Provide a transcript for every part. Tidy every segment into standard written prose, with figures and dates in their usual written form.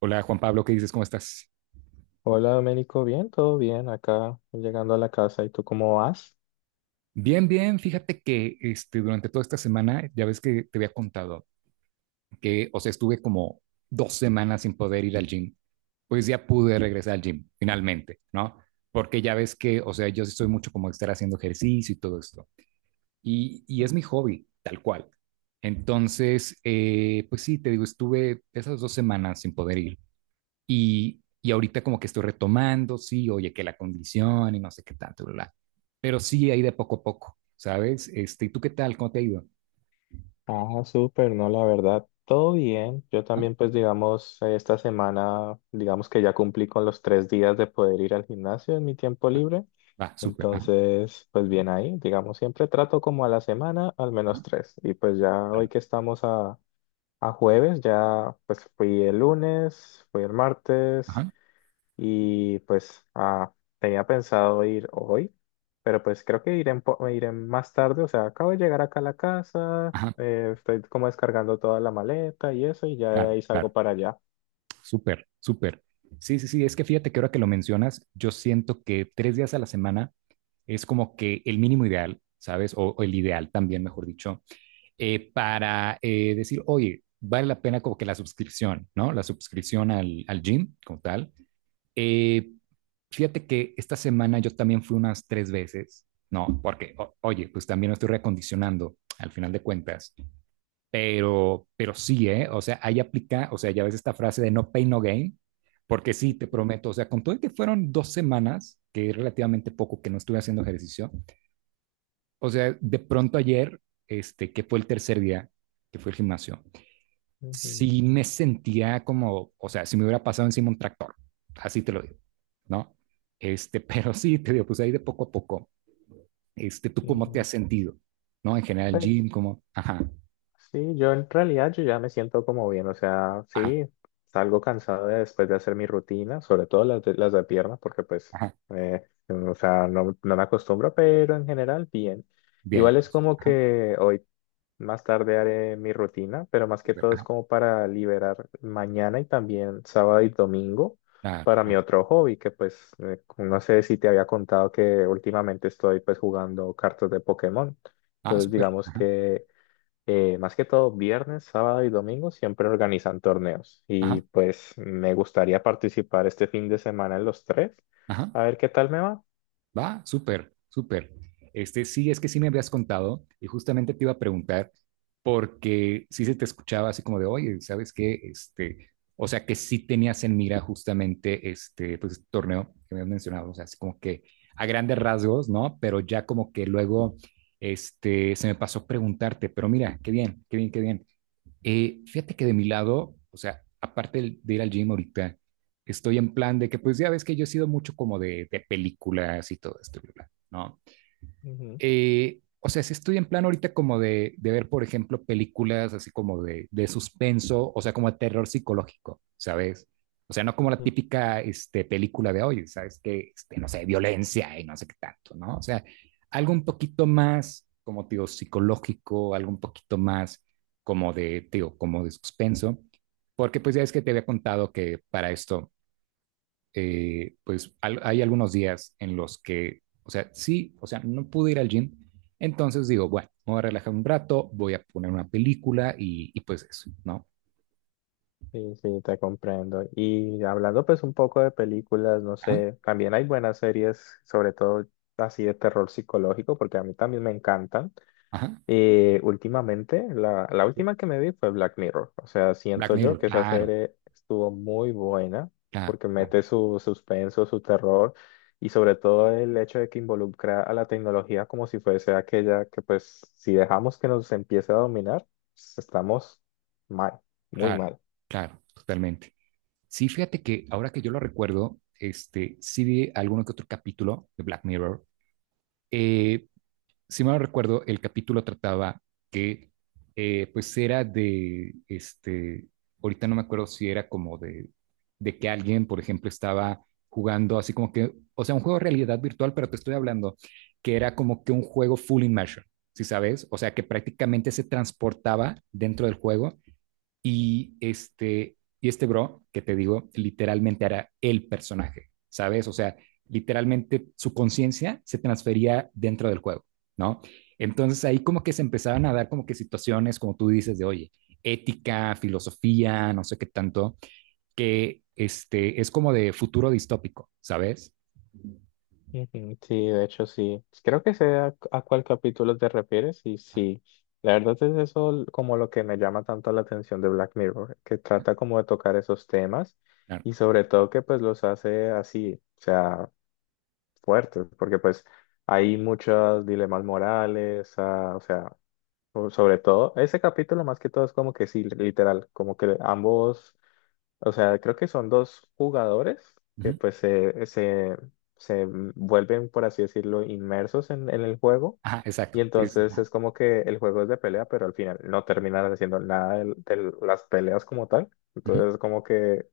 Hola Juan Pablo, ¿qué dices? ¿Cómo estás? Hola Domenico, bien, todo bien acá, llegando a la casa. ¿Y tú cómo vas? Bien, bien. Fíjate que durante toda esta semana, ya ves que te había contado que, o sea, estuve como dos semanas sin poder ir al gym. Pues ya pude regresar al gym, finalmente, ¿no? Porque ya ves que, o sea, yo sí soy mucho como de estar haciendo ejercicio y todo esto. Y es mi hobby, tal cual. Entonces, pues sí, te digo, estuve esas dos semanas sin poder ir. Y ahorita como que estoy retomando, sí, oye, que la condición y no sé qué tanto, bla, bla. Pero sí, ahí de poco a poco, ¿sabes? ¿Y tú qué tal? ¿Cómo te ha ido? Ah, súper, no, la verdad, todo bien. Yo Ajá, también, pues digamos, esta semana, digamos que ya cumplí con los tres días de poder ir al gimnasio en mi tiempo ajá, libre. va, súper, ajá, Entonces, pues bien ahí, digamos, siempre trato como a la semana al menos ajá, tres. Y pues ya hoy claro, que estamos a jueves, ya pues fui el lunes, fui el martes. ajá, Y pues tenía pensado ir hoy, pero pues creo que iré, iré más tarde. O sea, acabo de llegar acá a la casa, ajá, estoy como descargando toda la maleta y eso, y ya de claro, ahí salgo claro, para allá. súper, súper. Sí, sí, sí, es que fíjate que ahora que lo mencionas, yo siento que tres días a la semana es como que el mínimo ideal, ¿sabes? O el ideal también, mejor dicho, para decir, oye, vale la pena como que la suscripción, ¿no? La suscripción al gym como tal. Eh, fíjate que esta semana yo también fui unas tres veces, ¿no? Porque, oye, pues también me estoy reacondicionando al final de cuentas, pero sí, ¿eh? O sea, ahí aplica, o sea, ya ves esta frase de no pain, no gain, porque sí, te prometo, o sea, con todo y que fueron dos semanas, que es relativamente poco que no estuve haciendo ejercicio, o sea, de pronto ayer, que fue el tercer día, que fue el gimnasio, Ujú, sí me sentía como, o sea, si me hubiera pasado encima un tractor, así te lo digo, ¿no? Este, Pero sí, te digo, pues ahí de poco a poco. ¿Tú cómo te ujú. has sentido? ¿No? En general, Pues Jim, como, ajá, sí, yo en realidad yo ya me siento como bien, o sea, ajá, sí, salgo cansado de- después de hacer mi rutina, sobre todo las de pierna, porque pues, ajá, eh, o sea, no me acostumbro, pero en general bien. bien, Igual es como ajá, que hoy más tarde haré mi rutina, pero más que súper, todo es ajá, como para liberar mañana y también sábado y domingo ah, para mi ah, otro hobby, que pues no sé si te había contado que últimamente estoy pues jugando cartas de Pokémon. ah, Entonces súper, digamos ajá, que más que todo viernes, sábado y domingo siempre organizan torneos ajá, y pues me gustaría participar este fin de semana en los tres, ajá. a ver qué tal me va. Va, súper, súper. Sí, es que sí me habías contado y justamente te iba a preguntar porque sí se te escuchaba así como de, oye, ¿sabes qué? O sea, que sí tenías en mira justamente pues, este torneo que me has mencionado, o sea, así como que a grandes rasgos, ¿no? Pero ya como que luego, se me pasó preguntarte, pero mira, qué bien, qué bien, qué bien. Fíjate que de mi lado, o sea, aparte de ir al gym ahorita, estoy en plan de que, pues ya ves que yo he sido mucho como de películas y todo esto, bla, bla, ¿no? O sea, si estoy en plan ahorita como de ver, por ejemplo, películas así como de suspenso, o sea, como de terror psicológico, ¿sabes? O sea, no como la Ujú. típica película de hoy, ¿sabes? Que, no sé, violencia y no sé qué tanto, ¿no? O sea, algo un poquito más, como te digo, psicológico, algo un poquito más como de, te digo, como de suspenso, porque pues ya es que te había contado que para esto pues hay algunos días en los que, o sea, sí, o sea, no pude ir al gym, entonces digo, bueno, me voy a relajar un rato, voy a poner una película y pues eso, ¿no? Sí, sí, te comprendo. Y hablando pues un poco de películas, no Ajá, sé, también hay buenas series, sobre todo así de terror psicológico, porque a mí también me encantan. ajá. Últimamente, la Sí. última que me vi fue Black Mirror. O sea, Black siento yo Mirror, que esa claro, serie estuvo muy buena, claro, porque claro, mete su suspenso, su terror, y sobre todo el hecho de que involucra a la tecnología como si fuese aquella que pues si dejamos que nos empiece a dominar, pues, estamos mal, muy claro, mal. claro, totalmente. Sí, fíjate que ahora que yo lo recuerdo, sí vi alguno que otro capítulo de Black Mirror. eh, si mal no recuerdo, el capítulo trataba que, pues era de, ahorita no me acuerdo si era como de que alguien, por ejemplo, estaba jugando así como que, o sea, un juego de realidad virtual, pero te estoy hablando que era como que un juego full immersion, ¿si sabes? O sea, que prácticamente se transportaba dentro del juego y este bro, que te digo, literalmente era el personaje, ¿sabes? O sea, literalmente su conciencia se transfería dentro del juego, ¿no? Entonces ahí como que se empezaban a dar como que situaciones, como tú dices, de, oye, ética, filosofía, no sé qué tanto, que es como de futuro distópico, ¿sabes? Ujú. Sí, de hecho sí. Creo que sé a cuál capítulo te refieres y Ajá, sí, la verdad es eso como lo que me llama tanto la atención de Black Mirror, que ajá, trata como de tocar esos temas claro. y sobre todo que pues los hace así, o sea, fuertes, porque pues hay muchos dilemas morales, o sea, sobre todo ese capítulo más que todo es como que sí, literal, como que ambos, o sea, creo que son dos jugadores que Ujú. pues se vuelven, por así decirlo, inmersos en el juego. Ajá, exacto. Y Sí, sí, sí, entonces ajá, es como que el juego es de pelea, pero al final no terminan haciendo nada de, las peleas como tal. ujú. Entonces es como que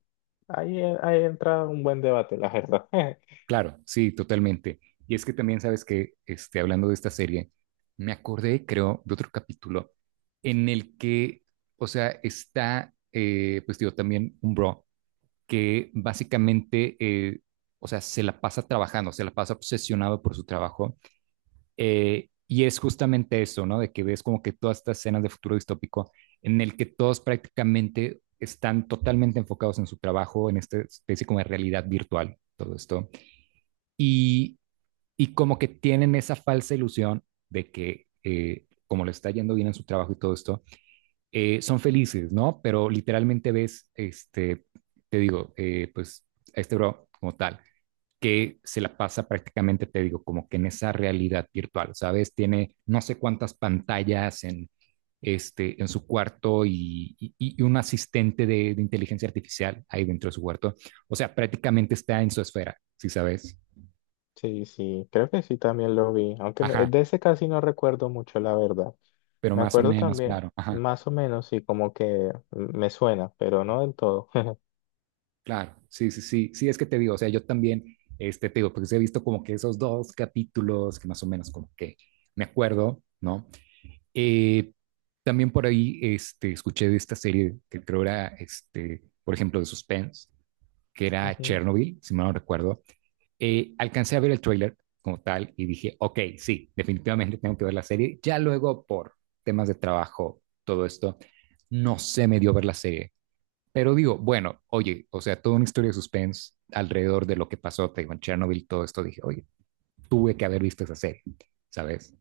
ahí, ahí entra un buen debate, la verdad. Claro, sí, totalmente. Y es que también sabes que, hablando de esta serie, me acordé, creo, de otro capítulo en el que, o sea, está, pues digo, también un bro que básicamente, o sea, se la pasa trabajando, se la pasa obsesionado por su trabajo. Y es justamente eso, ¿no? De que ves como que todas estas escenas de futuro distópico en el que todos prácticamente están totalmente enfocados en su trabajo, en esta especie como de realidad virtual, todo esto. Y como que tienen esa falsa ilusión de que, como le está yendo bien en su trabajo y todo esto, son felices, ¿no? Pero literalmente ves, te digo, pues a este bro como tal, que se la pasa prácticamente, te digo, como que en esa realidad virtual, ¿sabes? Tiene no sé cuántas pantallas en, en su cuarto y un asistente de inteligencia artificial ahí dentro de su cuarto. O sea, prácticamente está en su esfera, ¿si sí sabes? Sí, sí, creo que sí también lo vi. Aunque Ajá. de ese casi no recuerdo mucho, la verdad. Pero Me más o acuerdo menos, también, claro, ajá, más o menos, sí, como que me suena, pero no del todo. claro, sí, sí, sí, sí, es que te digo, o sea, yo también, te digo, porque he visto como que esos dos capítulos que más o menos como que me acuerdo, ¿no? Eh, También por ahí, escuché de esta serie que creo era, por ejemplo, de suspense, que era Ujú. Chernobyl, si mal no recuerdo, alcancé a ver el tráiler como tal y dije, ok, sí, definitivamente tengo que ver la serie, ya luego por temas de trabajo, todo esto, no se me dio ver la serie. Pero digo, bueno, oye, o sea, toda una historia de suspense alrededor de lo que pasó, te digo, en Chernobyl, todo esto, dije, oye, tuve que haber visto esa serie, ¿sabes?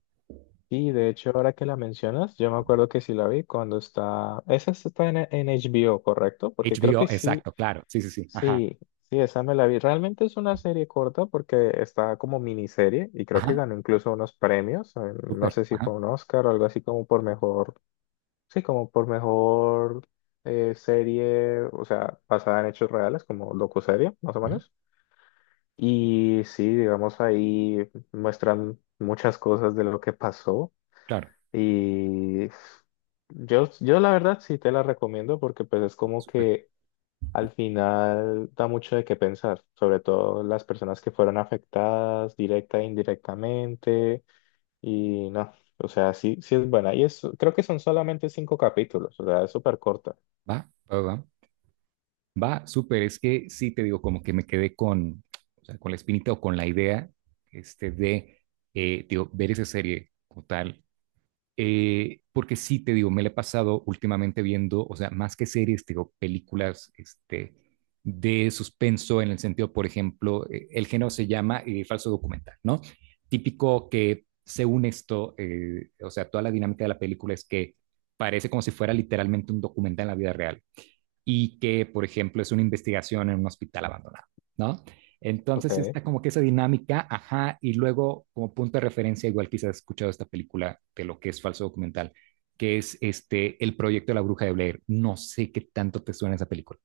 Y de hecho, ahora que la mencionas, yo me acuerdo que sí la vi cuando está... Esa sí está en HBO, ¿correcto? Porque creo HBO, que sí, exacto, claro, sí, sí, sí, ajá, sí, sí, esa me la vi. Realmente es una serie corta porque está como miniserie y creo que ajá, ganó incluso unos premios. No súper, sé si fue ajá, un Oscar o algo así como por mejor, sí, como por mejor serie, o sea, basada en hechos reales, como docuserie, más o ujú, menos. Y sí, digamos, ahí muestran muchas cosas de lo que pasó. claro, Y yo la verdad sí te la recomiendo porque pues es como súper, que al final da mucho de qué pensar, sobre todo las personas que fueron afectadas directa e indirectamente y no, o sea, sí, sí es buena. Y eso creo que son solamente 5 capítulos, o sea, es súper corta. va, va, va, va, súper, es que sí te digo, como que me quedé con, o sea, con la espinita o con la idea, este, de, digo, ver esa serie como tal. Porque sí, te digo, me la he pasado últimamente viendo, o sea, más que series, te digo, películas de suspenso en el sentido, por ejemplo, el género se llama falso documental, ¿no? Típico que según esto, o sea, toda la dinámica de la película es que parece como si fuera literalmente un documental en la vida real y que, por ejemplo, es una investigación en un hospital abandonado, ¿no? Entonces Ok, está como que esa dinámica, ajá, y luego como punto de referencia, igual quizás has escuchado esta película de lo que es falso documental, que es el proyecto de la bruja de Blair. No sé qué tanto te suena esa película.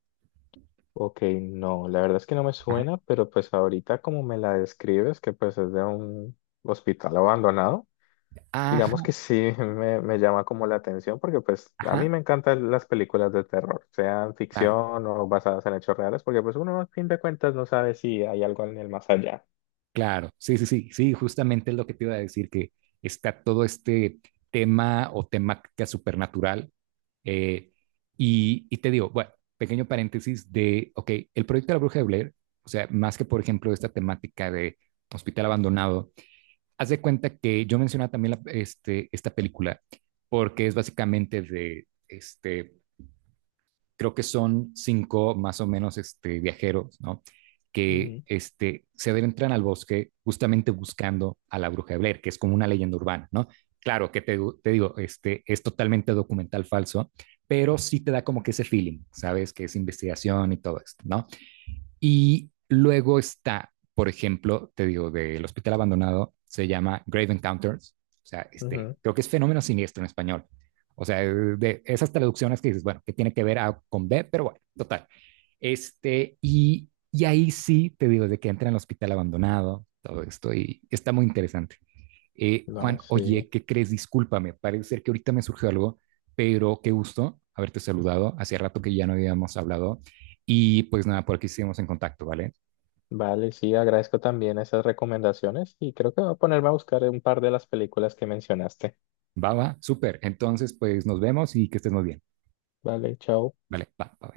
ok, no, la verdad es que no me Ajá, suena, pero pues ahorita como me la describes, que pues es de un hospital abandonado. Digamos ajá, que sí, me llama como la atención porque pues a ajá, mí me encantan las películas de terror, sean claro. ficción o basadas en hechos reales, porque pues uno a fin de cuentas no sabe si hay algo en el más allá. Claro, sí, sí, sí, sí, justamente es lo que te iba a decir, que está todo este tema o temática supernatural. eh, Te digo, bueno, pequeño paréntesis de, ok, el proyecto de la Bruja de Blair, o sea, más que por ejemplo esta temática de hospital abandonado, haz de cuenta que yo mencionaba también esta película porque es básicamente de, creo que son cinco más o menos viajeros, ¿no? Que Ujú. Se adentran al bosque justamente buscando a la bruja de Blair, que es como una leyenda urbana, ¿no? Claro que te digo, es totalmente documental falso, pero sí te da como que ese feeling, ¿sabes? Que es investigación y todo esto, ¿no? Y luego está, por ejemplo, te digo, del hospital abandonado, se llama Grave Encounters. O sea, Ujú. creo que es fenómeno siniestro en español. O sea, de esas traducciones que dices, bueno, que tiene que ver a, con B, pero bueno, total. Ahí sí te digo de que entra en el hospital abandonado, todo esto, y está muy interesante. No, Juan, sí. oye, ¿qué crees? Discúlpame, parece ser que ahorita me surgió algo, pero qué gusto haberte saludado. Hacía rato que ya no habíamos hablado. Y pues nada, por aquí seguimos en contacto, ¿vale? Vale, sí, agradezco también esas recomendaciones y creo que voy a ponerme a buscar un par de las películas que mencionaste. Va, va, súper. Entonces, pues nos vemos y que estés muy bien. Vale, chao. Vale, va, va.